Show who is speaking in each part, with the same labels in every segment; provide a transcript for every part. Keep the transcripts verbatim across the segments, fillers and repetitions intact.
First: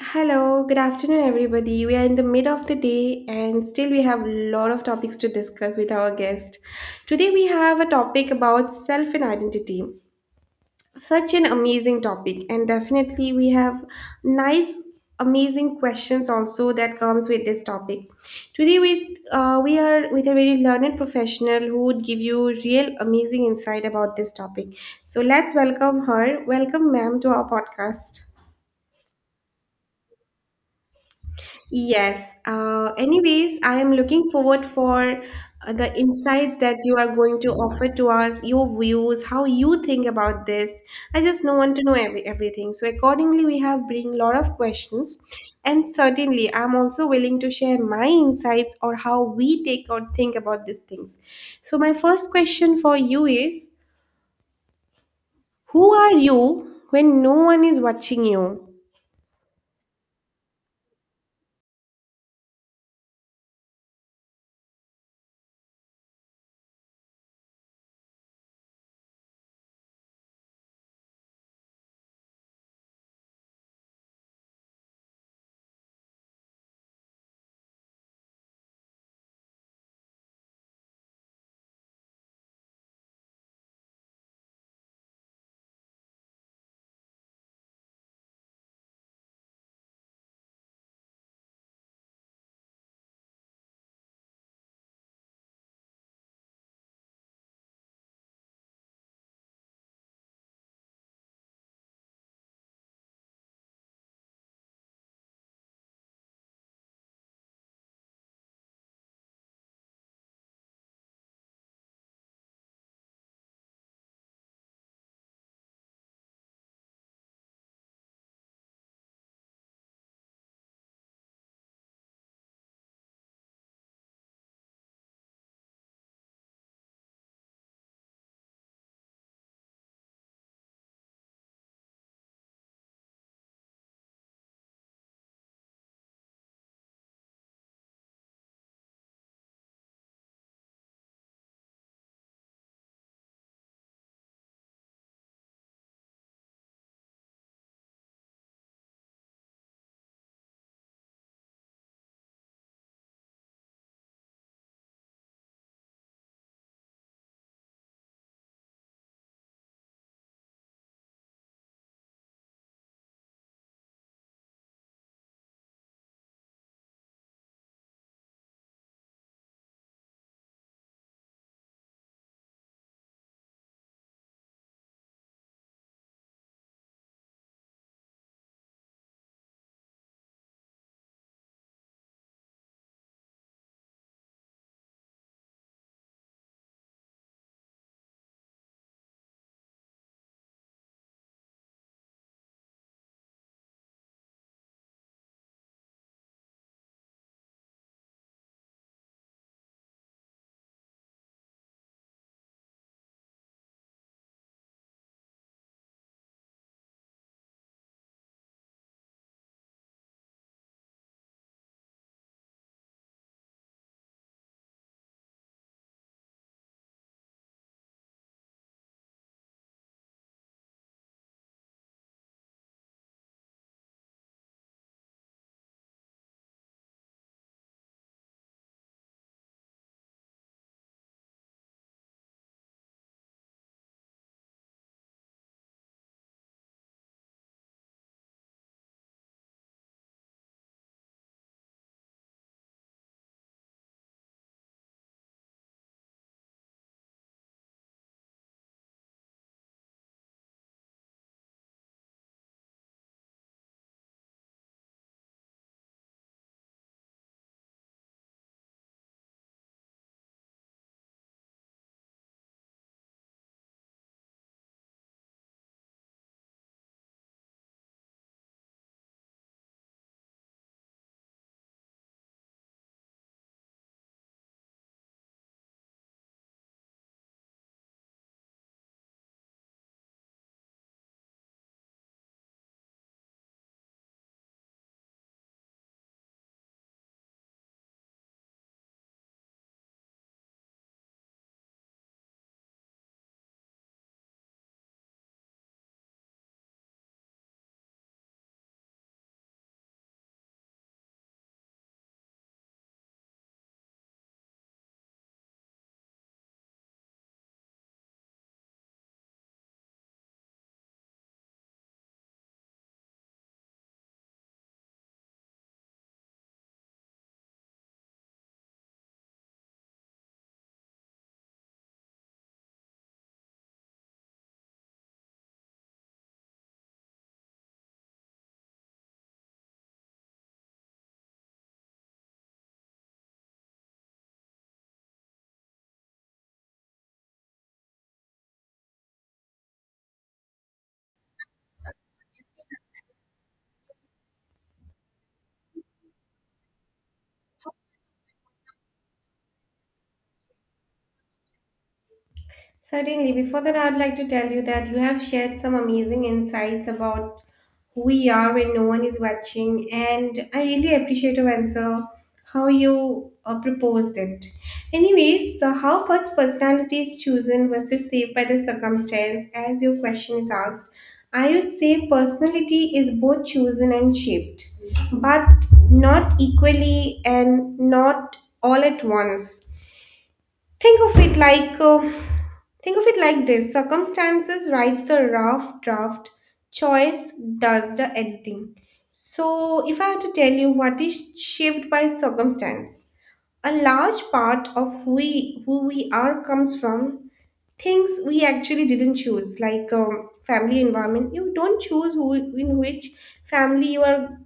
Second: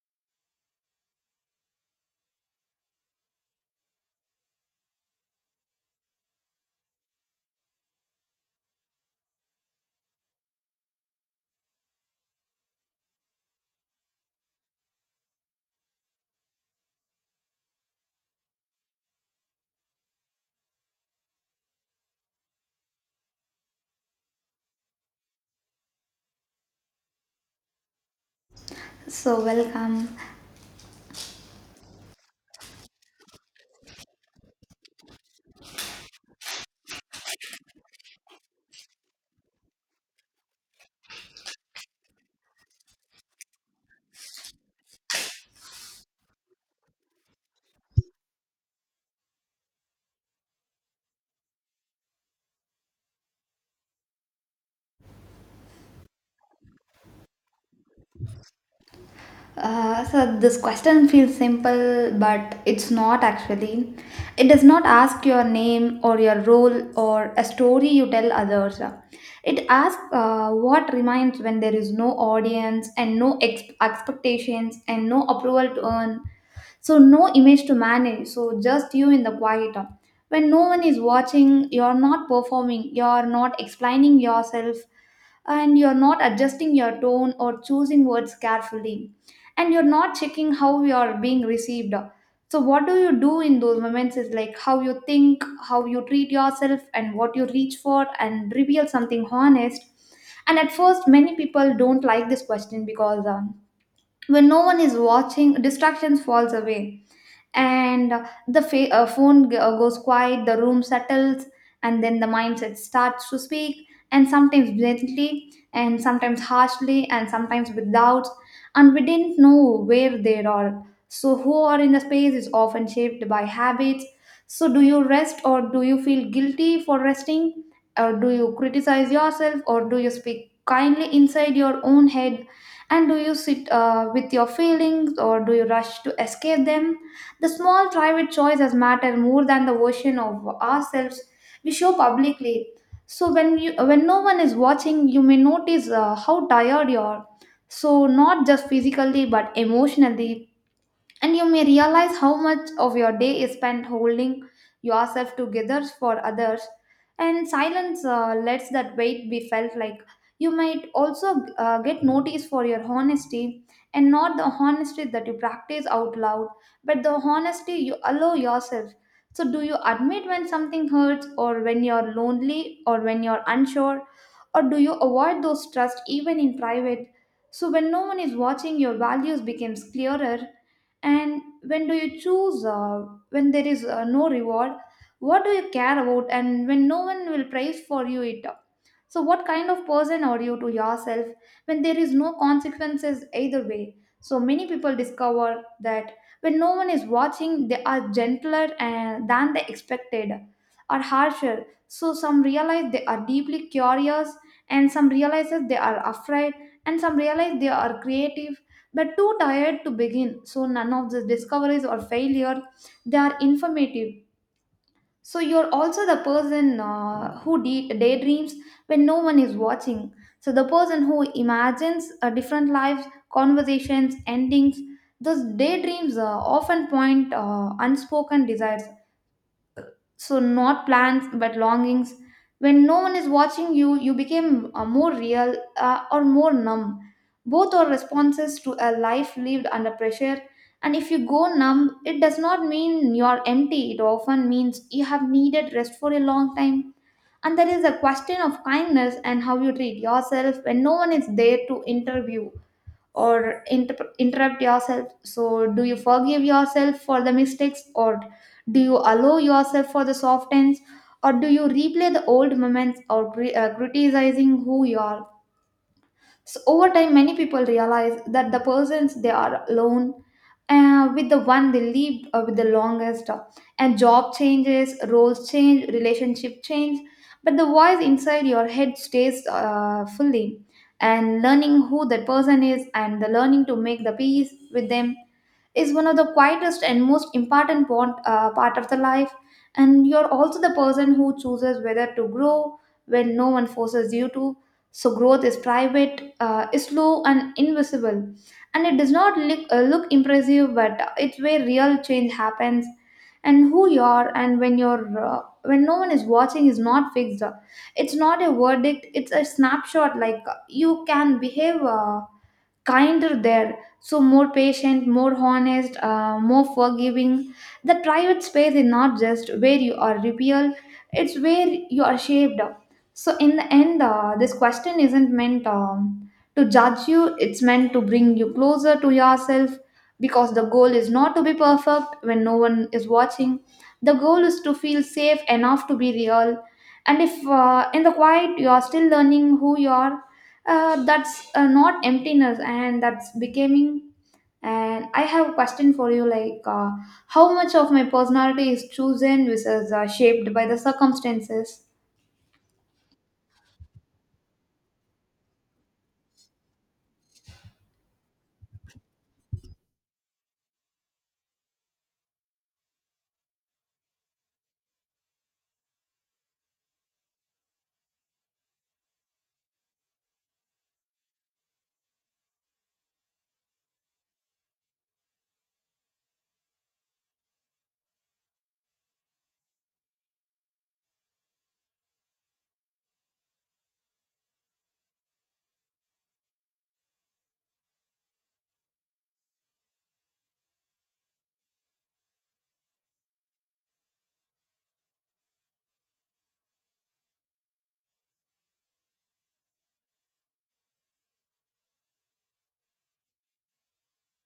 Speaker 1: Hello, good afternoon, everybody. We are in the mid of the day and still we have a lot of topics to discuss with our guest. Today we have a topic about self and identity. Such an amazing topic, and definitely we have nice, amazing questions also that comes with this topic. Today with uh, we are with a very learned professional who would give you real amazing insight about this topic. So let's welcome her. Welcome, ma'am, to our podcast.
Speaker 2: So, welcome.
Speaker 1: Yes. Uh, anyways, I am looking forward for uh, the insights that you are going to offer to us, your views, how you think about this. I just know, want to know every, everything. So accordingly, we have bring lot of questions, and certainly, I'm also willing to share my insights or how we take or think about these things. So my first question for you is, who are you when no one is watching you?
Speaker 2: Uh, so this question feels simple, but it's not actually. It does not ask your name or your role or a story you tell others. It asks uh, what remains when there is no audience and no ex- expectations and no approval to earn. So no image to manage. So just you in the quiet. When no one is watching, you're not performing, you're not explaining yourself, and you're not adjusting your tone or choosing words carefully, and you're not checking how you're being received. So what do you do in those moments is like how you think, how you treat yourself, and what you reach for and reveal something honest. And at first many people don't like this question because um, when no one is watching, distractions falls away, and uh, the fa- uh, phone g- uh, goes quiet, the room settles, and then the mindset starts to speak, and sometimes bluntly, and sometimes harshly, and sometimes with doubts, and we didn't know where they are. So who are in the space is often shaped by habits. So do you rest or do you feel guilty for resting, or do you criticize yourself, or do you speak kindly inside your own head, and do you sit uh, with your feelings, or do you rush to escape them? The small private choices matter more than the version of ourselves we show publicly. So when you when no one is watching, you may notice uh, how tired you are. So not just physically but emotionally, and you may realize how much of your day is spent holding yourself together for others, and silence uh, lets that weight be felt. Like, you might also uh, get noticed for your honesty, and not the honesty that you practice out loud, but the honesty you allow yourself. So do you admit when something hurts, or when you're lonely, or when you're unsure, or do you avoid those trust even in private? So when no one is watching, your values becomes clearer. And when do you choose uh, when there is uh, no reward, what do you care about, and when no one will praise for you it? So what kind of person are you to yourself when there is no consequences either way? So many people discover that when no one is watching, they are gentler and, than they expected, or harsher. So some realize they are deeply curious, and some realizes they are afraid, and some realize they are creative but too tired to begin. So none of the discoveries or failure, they are informative. So you're also the person uh, who de- daydreams when no one is watching. So the person who imagines uh, different lives, conversations, endings. Those daydreams uh, often point uh, unspoken desires. So not plans but longings. When no one is watching, you you became uh, more real uh, or more numb. Both are responses to a life lived under pressure, and if you go numb, it does not mean you're empty. It often means you have needed rest for a long time. And there is a question of kindness and how you treat yourself when no one is there to interview or inter- interrupt yourself. So do you forgive yourself for the mistakes, or do you allow yourself for the soft ends, or do you replay the old moments or cri- uh, criticizing who you are? So over time, many people realize that the persons they are alone uh, with, the one they lived uh, with the longest, uh, and job changes, roles change, relationship change, but the voice inside your head stays uh, fully. And learning who that person is, and the learning to make the peace with them is one of the quietest and most important part, uh, part of the life. And you're also the person who chooses whether to grow when no one forces you to. So growth is private, uh, is slow and invisible, and it does not look, uh, look impressive, but it's where real change happens. And who you are and when you're uh, when no one is watching is not fixed. It's not a verdict, it's a snapshot. Like, uh, you can behave uh, kinder there, so more patient, more honest, uh, more forgiving. The private space is not just where you are revealed, it's where you are shaped. So in the end, uh, this question isn't meant um, to judge you, it's meant to bring you closer to yourself, because the goal is not to be perfect when no one is watching. The goal is to feel safe enough to be real. And if uh, in the quiet you are still learning who you are, uh, that's uh, not emptiness, and that's becoming. And I have a question for you, like, uh, how much of my personality is chosen versus uh, shaped by the circumstances?
Speaker 1: Certainly. Before that, I'd like to tell you that you have shared some amazing insights about who we are when no one is watching, and I really appreciate your answer, how you uh, proposed it. Anyways, so how much personality is chosen versus saved by the circumstance, as your question is asked, I would say personality is both chosen and shaped, but not equally and not all at once. Think of it like uh, Think of it like this, circumstances writes the rough draft, choice does the editing. So, if I had to tell you what is shaped by circumstance, a large part of who we, who we are comes from things we actually didn't choose, like um, family environment. You don't choose who, in which family you are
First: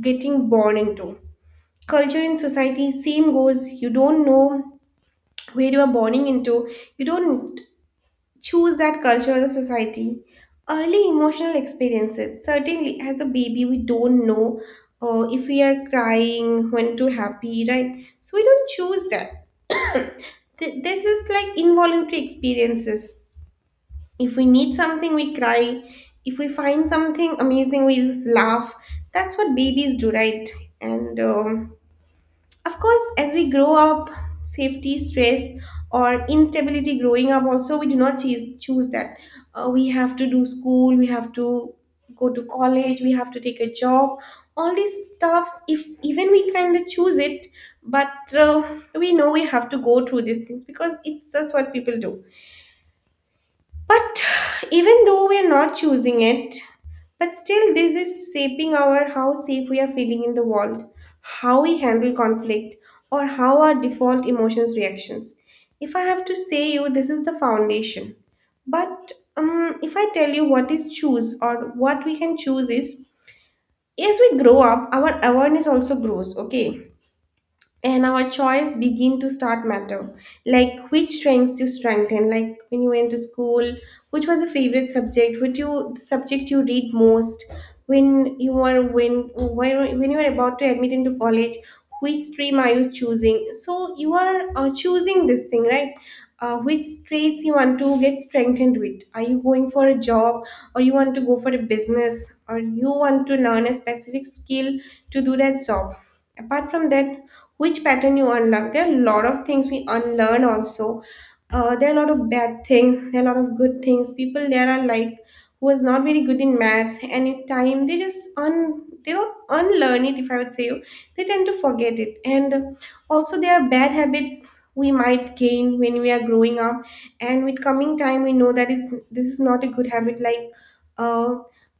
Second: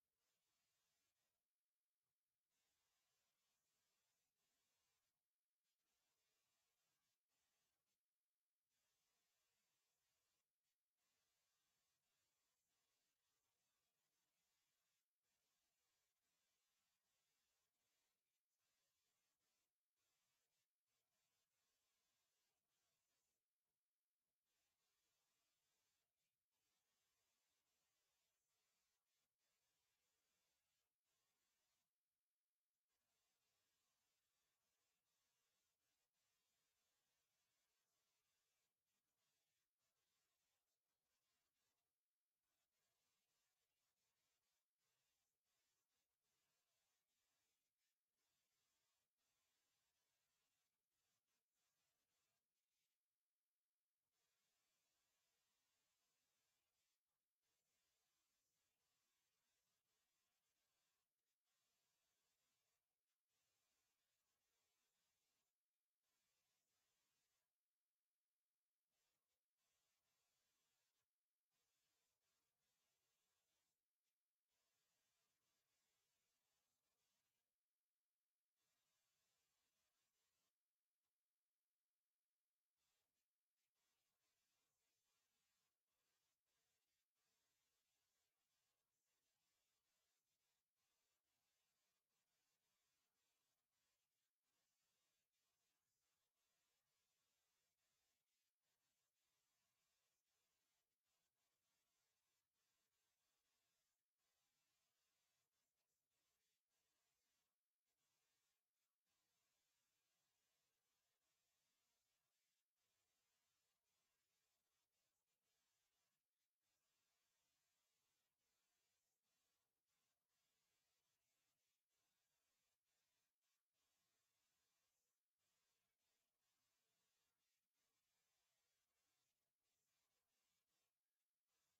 Speaker 1: getting born into. Culture in society, same goes. You don't know where you are born into. You don't choose that culture or the society. Early emotional experiences. Certainly, as a baby, we don't know uh, if we are crying, when to happy, right? So we don't choose that. Th- This is like involuntary experiences. If we need something, we cry. If we find something amazing, we just laugh. That's what babies do, right? And um, of course as we grow up, safety stress or instability growing up also we do not choose choose that. Uh, we have to do school, we have to go to college, we have to take a job, all these stuffs if even we kind of choose it, but uh, we know we have to go through these things because it's just what people do, but even though we are not choosing it, but still this is shaping our how safe we are feeling in the world, how we handle conflict, or how our default emotions reactions. If I have to say you, this is the foundation. But um, if I tell you what is choose or what we can choose is, as we grow up, our awareness also grows. Okay, and our choice begin to start matter, like which strengths you strengthen, like when you went to school, which was your favorite subject, which you the subject you read most, when you were when when when you were about to admit into college, which stream are you choosing, so you are uh, choosing this thing, right? Uh, which traits you want to get strengthened with, are you going for a job or you want to go for a business or you want to learn a specific skill to do that job. Apart from that, which pattern you unlock, there are a lot of things we unlearn also. Uh, there are a lot of bad things, there are a lot of good things people there are, like who is not very good in maths any time they just un, they don't unlearn it if I would say, they tend to forget it. And also there are bad habits we might gain when we are growing up, and with coming time we know that is this is not a good habit, like uh,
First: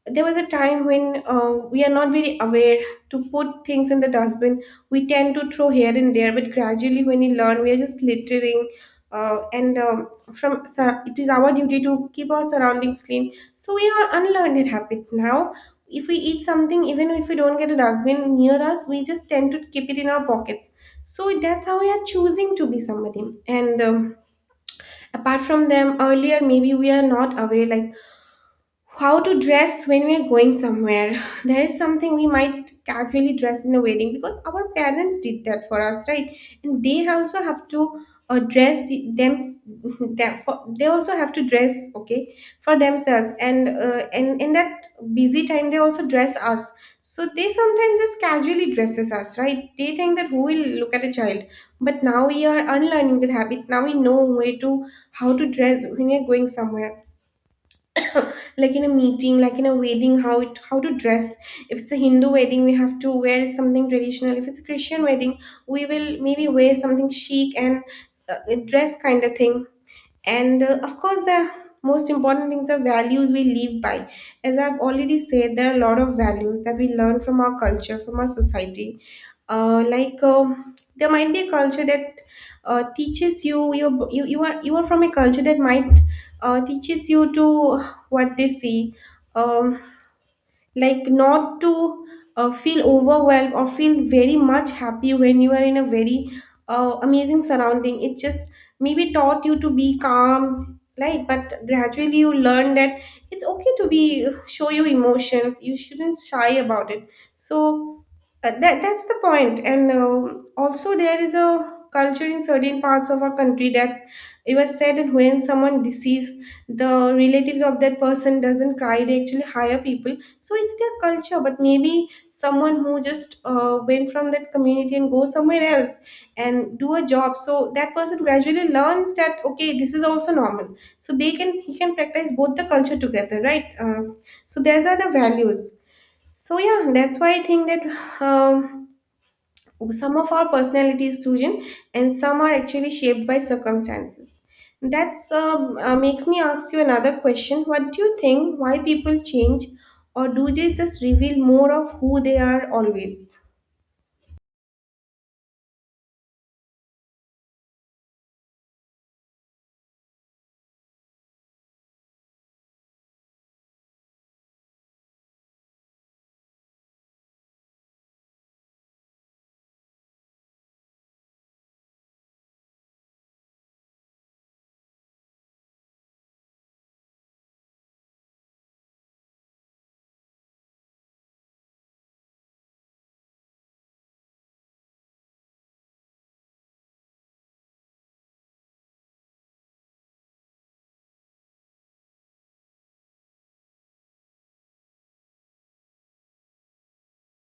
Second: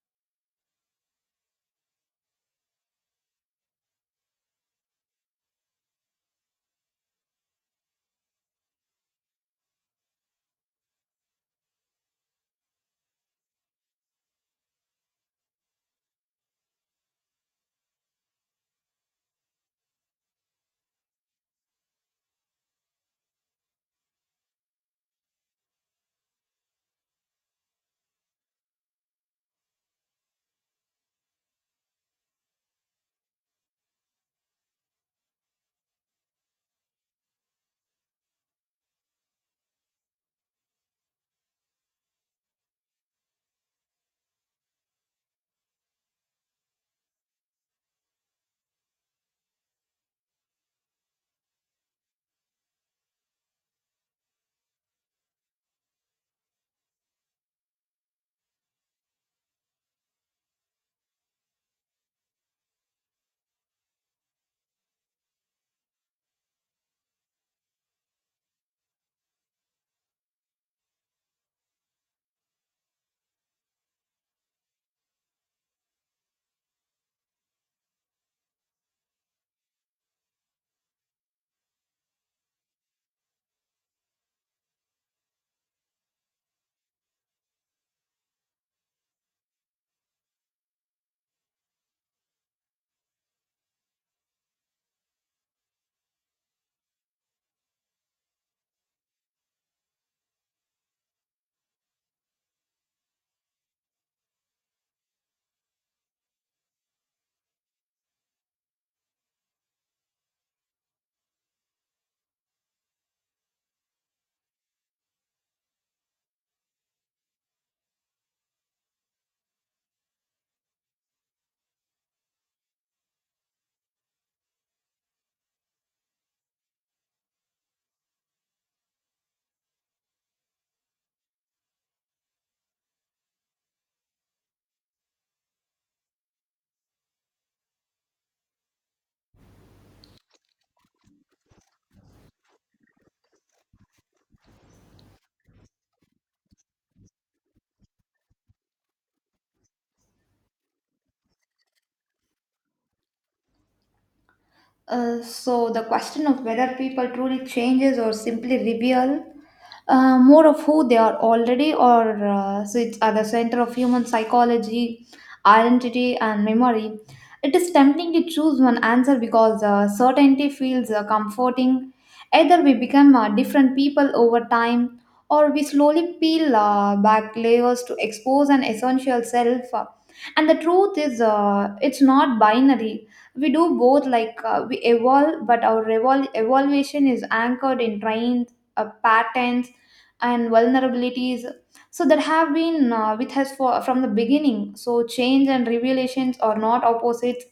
Speaker 1: there was a time when uh, we are not very aware to put things in the dustbin. We tend to throw here and there, but gradually, when we learn, we are just littering. Uh, and um, from sur- it is our duty to keep our surroundings clean. So we are unlearned that habit now. If we eat something, even if we don't get a dustbin near us, we just tend to keep it in our pockets. So that's how we are choosing to be somebody. And um, apart from them, earlier maybe we are not aware like how to dress when we are going somewhere there is something we might casually dress in a wedding because our parents did that for us, right? And they also have to uh, dress them that for, they also have to dress okay for themselves, and uh, and in that busy time they also dress us, so they sometimes just casually dresses us, right? They think that who will look at a child, but now we are unlearning that habit, now we know where to how to dress when we are going somewhere, like in a meeting, like in a wedding, how it how to dress. If it's a Hindu wedding we have to wear something traditional, if it's a Christian wedding we will maybe wear something chic and uh, dress kind of thing. And uh, of course the most important things, the values we live by. As I've already said, there are a lot of values that we learn from our culture, from our society, uh, like um, there might be a culture that uh, teaches you, you you you are you are from a culture that might uh, teaches you to what they see, um, like not to uh, feel overwhelmed or feel very much happy when you are in a very uh, amazing surrounding, it just maybe taught you to be calm, right? But gradually you learn that it's okay to be show your emotions, you shouldn't shy about it. So uh, that that's the point point. And um also there is a culture in certain parts of our country that it was said that when someone deceased, the relatives of that person doesn't cry, they actually hire people. So it's their culture, but maybe someone who just uh, went from that community and go somewhere else and do a job, so that person gradually learns that okay, this is also normal, so they can he can practice both the culture together, right? Um, so those are the values. So yeah, that's why I think that um, some of our personality is chosen, and some are actually shaped by circumstances. That's um, uh, makes me ask you another question. What do you think? Why people change, or do they just reveal more of who they are always?
Speaker 2: Uh, so the question of whether people truly changes or simply reveal uh, more of who they are already or uh, so it's at the center of human psychology, identity, and memory. It is tempting to choose one answer because uh, certainty feels uh, comforting. Either we become uh, different people over time, or we slowly peel uh, back layers to expose an essential self. Uh, and the truth is, uh, it's not binary. We do both. Like, uh, we evolve, but our evol- evolution is anchored in trains, uh, patterns, and vulnerabilities so that have been uh, with us for from the beginning. So change and revelations are not opposites,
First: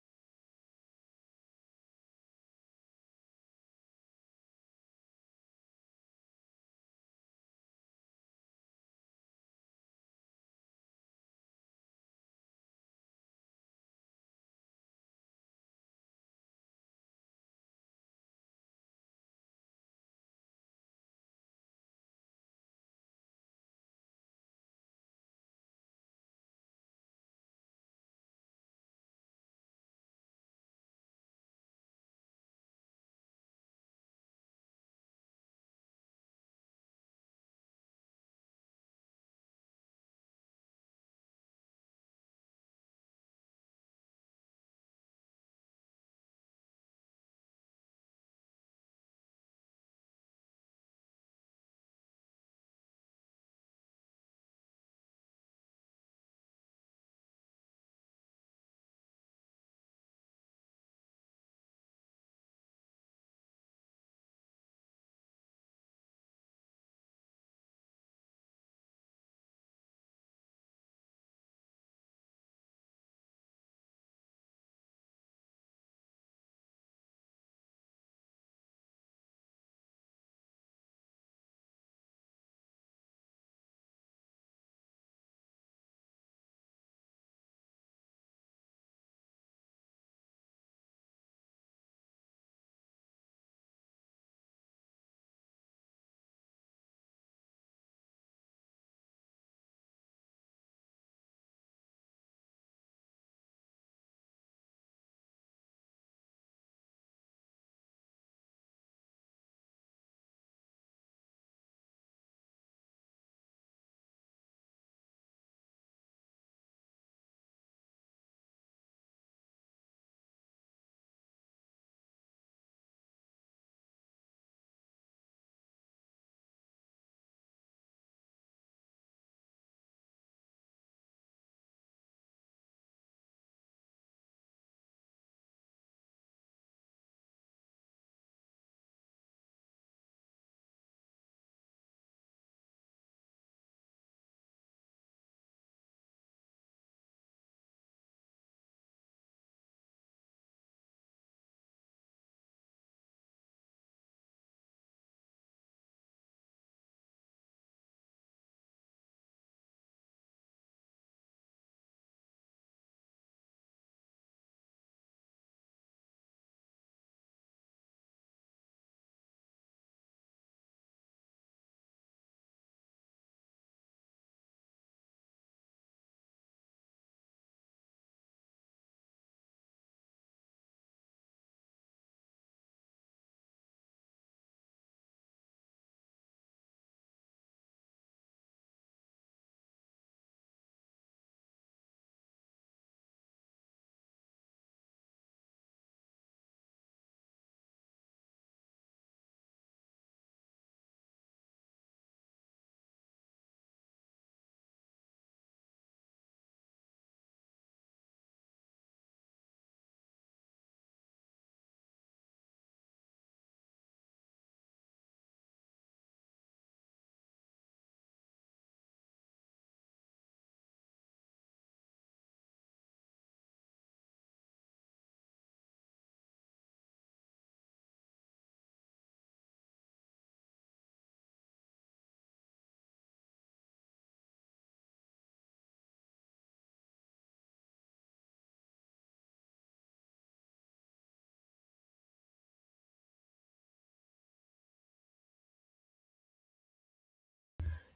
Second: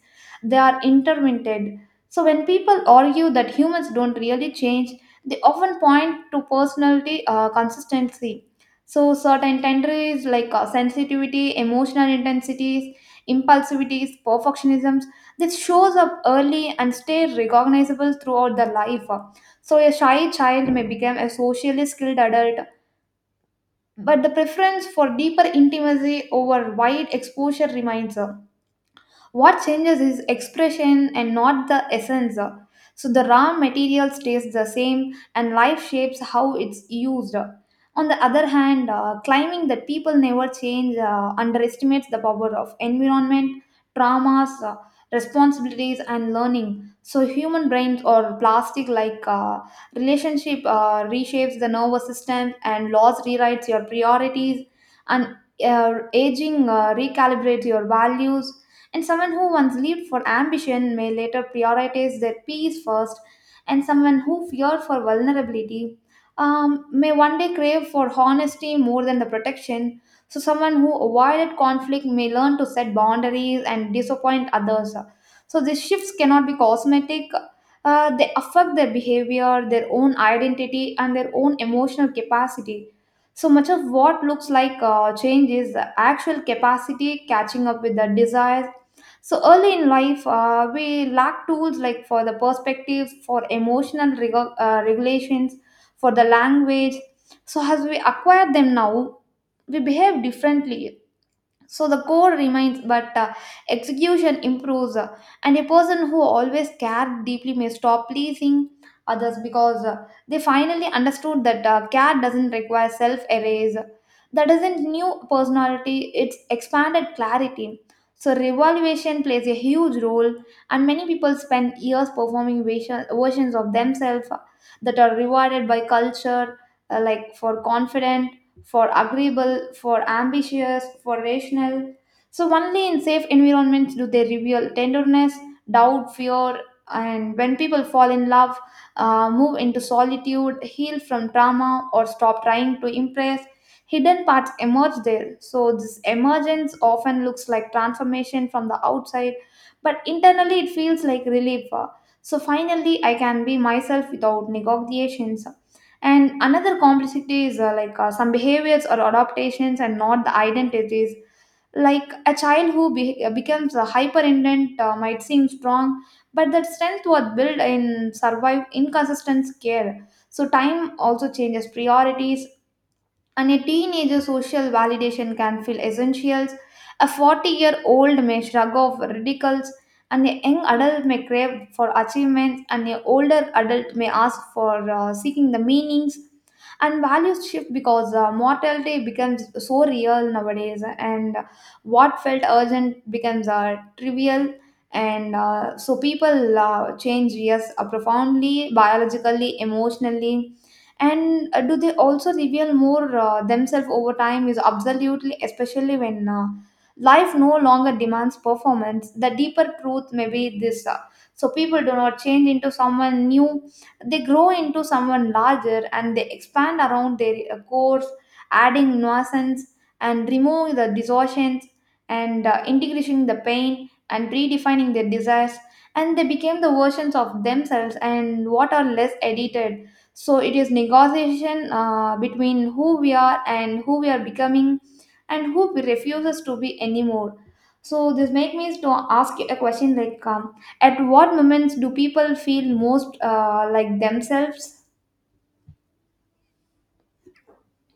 Speaker 2: they are interminted. So when people argue that humans don't really change, they often point to personality uh, consistency. So certain tendencies, like uh, sensitivity, emotional intensities, impulsivities, perfectionisms, that shows up early and stay recognizable throughout their life. So a shy child may become a socially skilled adult, but the preference for deeper intimacy over wide exposure remains. What changes is expression and not the essence. So the raw material stays the same, and life shapes how it's used. On the other hand, uh, claiming that people never change uh, underestimates the power of environment, traumas, uh, responsibilities, and learning. So human brains or plastic. Like, uh, relationship uh, reshapes the nervous system, and laws rewrites your priorities, and uh, aging uh, recalibrates your values. And someone who once lived for ambition may later prioritize their peace first, and someone who feared for vulnerability um, may one day crave for honesty more than the protection. So someone who avoided conflict may learn to set boundaries and disappoint others. So these shifts cannot be cosmetic. Uh, they affect their behavior, their own identity, and their own emotional capacity. So much of what looks like uh, change is the actual capacity catching up with the desires. So early in life, uh, we lack tools, like for the perspectives, for emotional reg- uh, regulations, for the language. So as we acquire them now, we behave differently. So the core remains, but uh, execution improves. Uh, and a person who always cared deeply may stop pleasing others because uh, they finally understood that uh, care doesn't require self erase. That isn't new personality, it's expanded clarity. So revaluation plays a huge role, and many people spend years performing version- versions of themselves that are rewarded by culture, uh, like for confidence, for agreeable, for ambitious, for rational. So only in safe environments do they reveal tenderness, doubt, fear. And when people fall in love, uh, move into solitude, heal from trauma, or stop trying to impress, hidden parts emerge there. So this emergence often looks like transformation from the outside, but internally it feels like relief. Uh, So finally, I can be myself without negotiations. And another complexity is, uh, like uh, some behaviors or adaptations and not the identities. Like a child who be- uh, becomes a hyperindent uh, might seem strong, but that strength was built in survive inconsistent care. So time also changes priorities, and a teenager social validation can feel essentials. A forty year old may shrug off ridicules, and a young adult may crave for achievements, and an older adult may ask for uh, seeking the meanings. And values shift because uh, mortality becomes so real nowadays, and what felt urgent becomes uh, trivial. And uh, so people uh, change, yes, uh, profoundly, biologically, emotionally, and uh, do they also reveal more uh, themselves over time is absolutely, especially when uh, life no longer demands performance. The deeper truth may be this: uh, so people do not change into someone new, they grow into someone larger, and they expand around their uh, cores, adding nuisance and removing the distortions, and uh, integrating the pain and redefining their desires, and they became the versions of themselves and what are less edited. So it is negotiation uh, between who we are and who we are becoming, and who we refuses to be anymore. So this make me to ask a question, like um, at what moments do people feel most uh, like themselves?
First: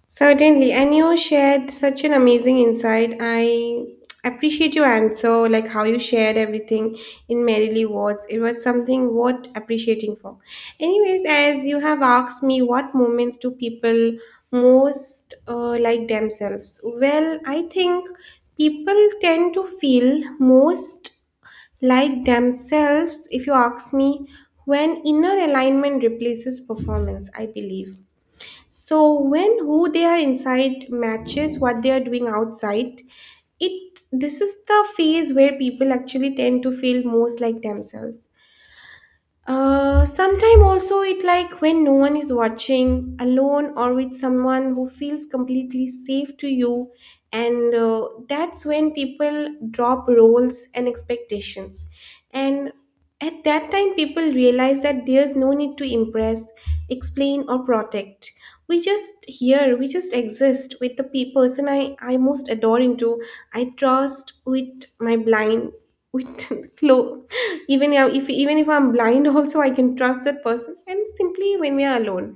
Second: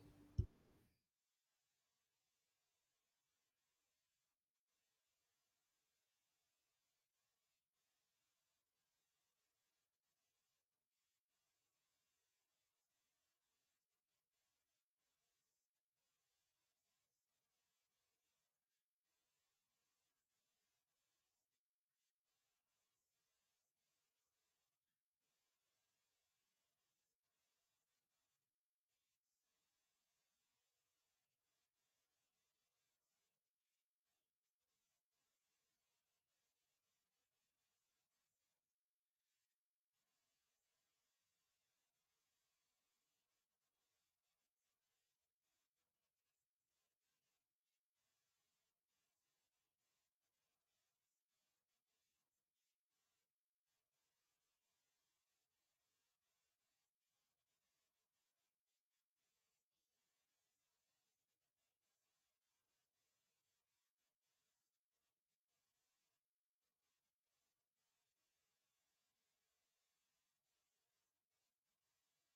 Speaker 1: Certainly, and you shared such an amazing insight. I appreciate your answer, like how you shared everything in Merrily words. It was something worth appreciating for. Anyways, as you have asked me, what moments do people most uh, like themselves? Well, I think people tend to feel most like themselves, if you ask me, when inner alignment replaces performance, I believe. So when who they are inside matches what they are doing outside, it this is the phase where people actually tend to feel most like themselves. Uh, sometime also it like when no one is watching, alone or with someone who feels completely safe to you, and uh, that's when people drop roles and expectations. And at that time, people realize that there's no need to impress, explain, or protect. We just here, we just exist with the pe- person I, I most adore into. I trust with my blind with clo, even if even if I'm blind also I can trust that person, and simply when we are alone.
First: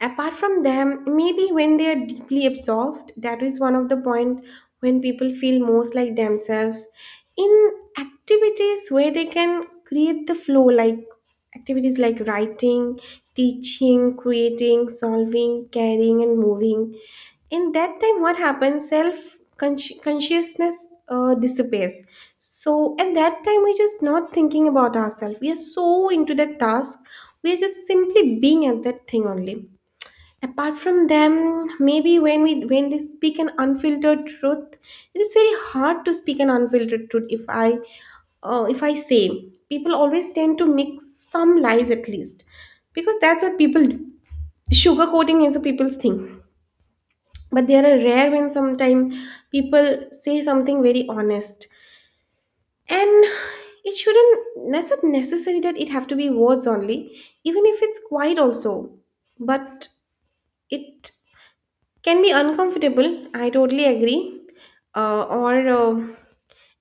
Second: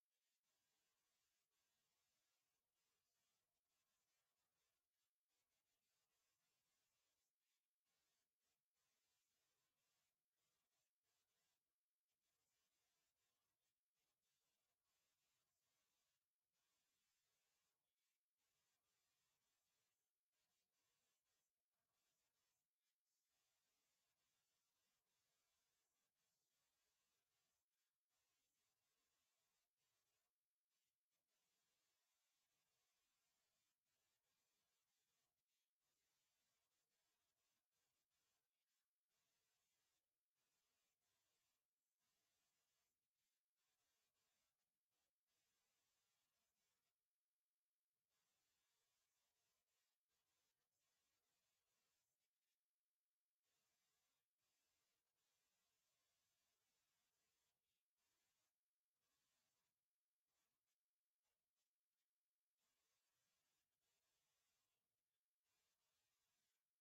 Speaker 1: Apart from them, maybe when they are deeply absorbed, that is one of the point when people feel most like themselves, in activities where they can create the flow, like activities like writing, teaching, creating, solving, caring, and moving. In that time what happens, self consci- consciousness uh, disappears. So at that time we're just not thinking about ourselves, we are so into that task, we are just simply being at that thing only. Apart from them, maybe when we when they speak an unfiltered truth, it is very hard to speak an unfiltered truth, if i uh, if I say, people always tend to make some lies at least, because that's what people do. Sugarcoating is a people's thing, but they are rare when sometimes people say something very honest, and it shouldn't that's not necessary that it have to be words only, even if it's quiet also, but it can be uncomfortable, I totally agree. Uh, or uh,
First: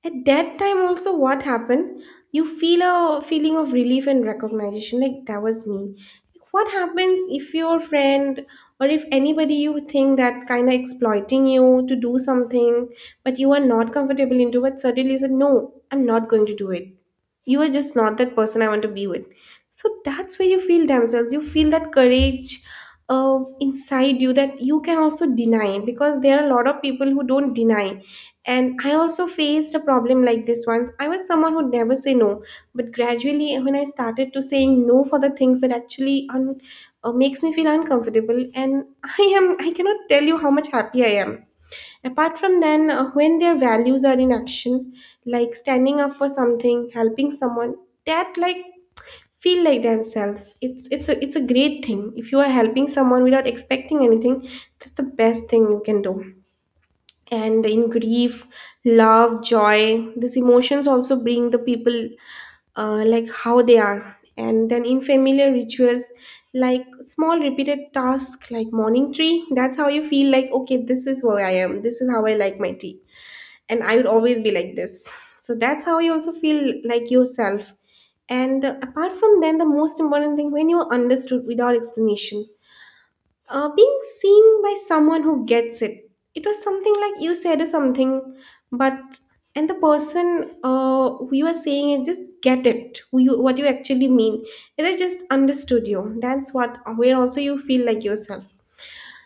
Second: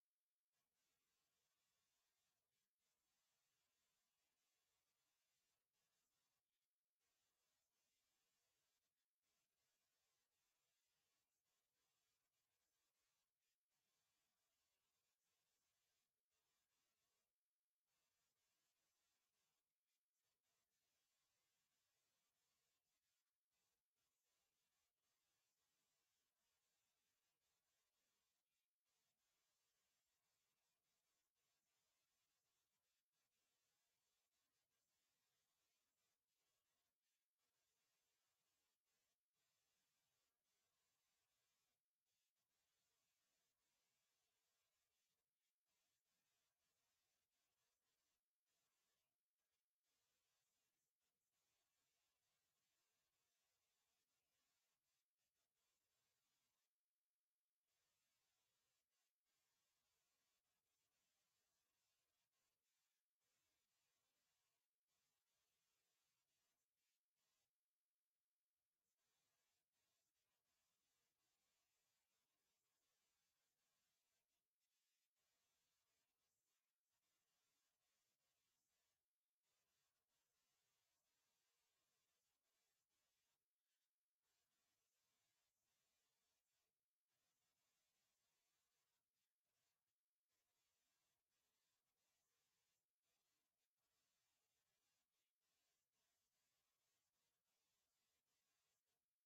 Speaker 1: at that time also what happened, you feel a feeling of relief and recognition, like that was me. Like, what happens if your friend or if anybody you think that kind of exploiting you to do something, but you are not comfortable into, but suddenly you said no, I'm not going to do it, you are just not that person I want to be with. So that's where you feel themselves, you feel that courage uh, inside you, that you can also deny, because there are a lot of people who don't deny. And I also faced a problem like this once. I was someone who never say no, but gradually when I started to saying no for the things that actually un- uh, makes me feel uncomfortable, and I am I cannot tell you how much happy I am. Apart from then, uh, when their values are in action, like standing up for something, helping someone, that like feel like themselves. It's it's a it's a great thing. If you are helping someone without expecting anything, that's the best thing you can do. And in grief, love, joy, these emotions also bring the people uh, like how they are. And then in familiar rituals, like small repeated tasks like morning tree, that's how you feel like okay, this is who I am, this is how I like my tea, and I would always be like this. So that's how you also feel like yourself. And uh, apart from then, the most important thing, when you are understood without explanation, uh, being seen by someone who gets it, it was something like you said something, but and the person uh, who you are saying it just get it, who you, what you actually mean, they just understood you. That's what where also you feel like yourself.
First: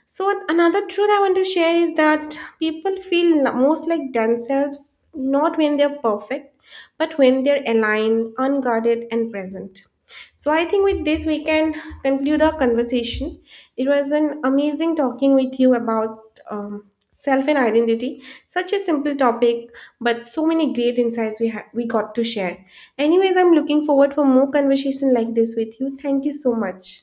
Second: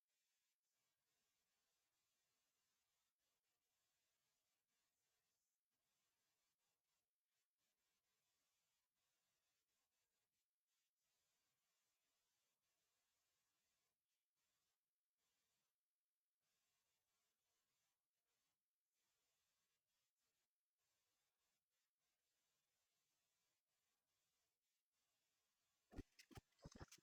Speaker 1: So another truth I want to share is that people feel most like themselves not when they're perfect, but when they're aligned, unguarded, and present. So I think with this we can conclude our conversation. It was an amazing talking with you about um, self and identity. Such a simple topic, but so many great insights we ha- we got to share. Anyways, I'm looking forward for more conversation like this with you. Thank you so much.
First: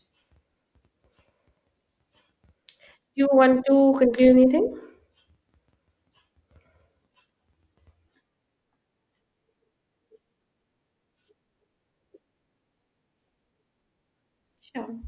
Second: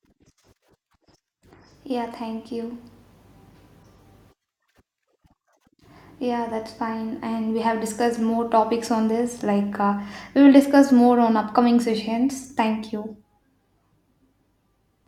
Speaker 2: Yeah, thank you.
Speaker 1: Do you want to conclude anything?
Speaker 2: Yeah, that's fine, and we have discussed more topics on this, like, uh, we will discuss more on upcoming sessions. Thank you.
Speaker 1: Sure.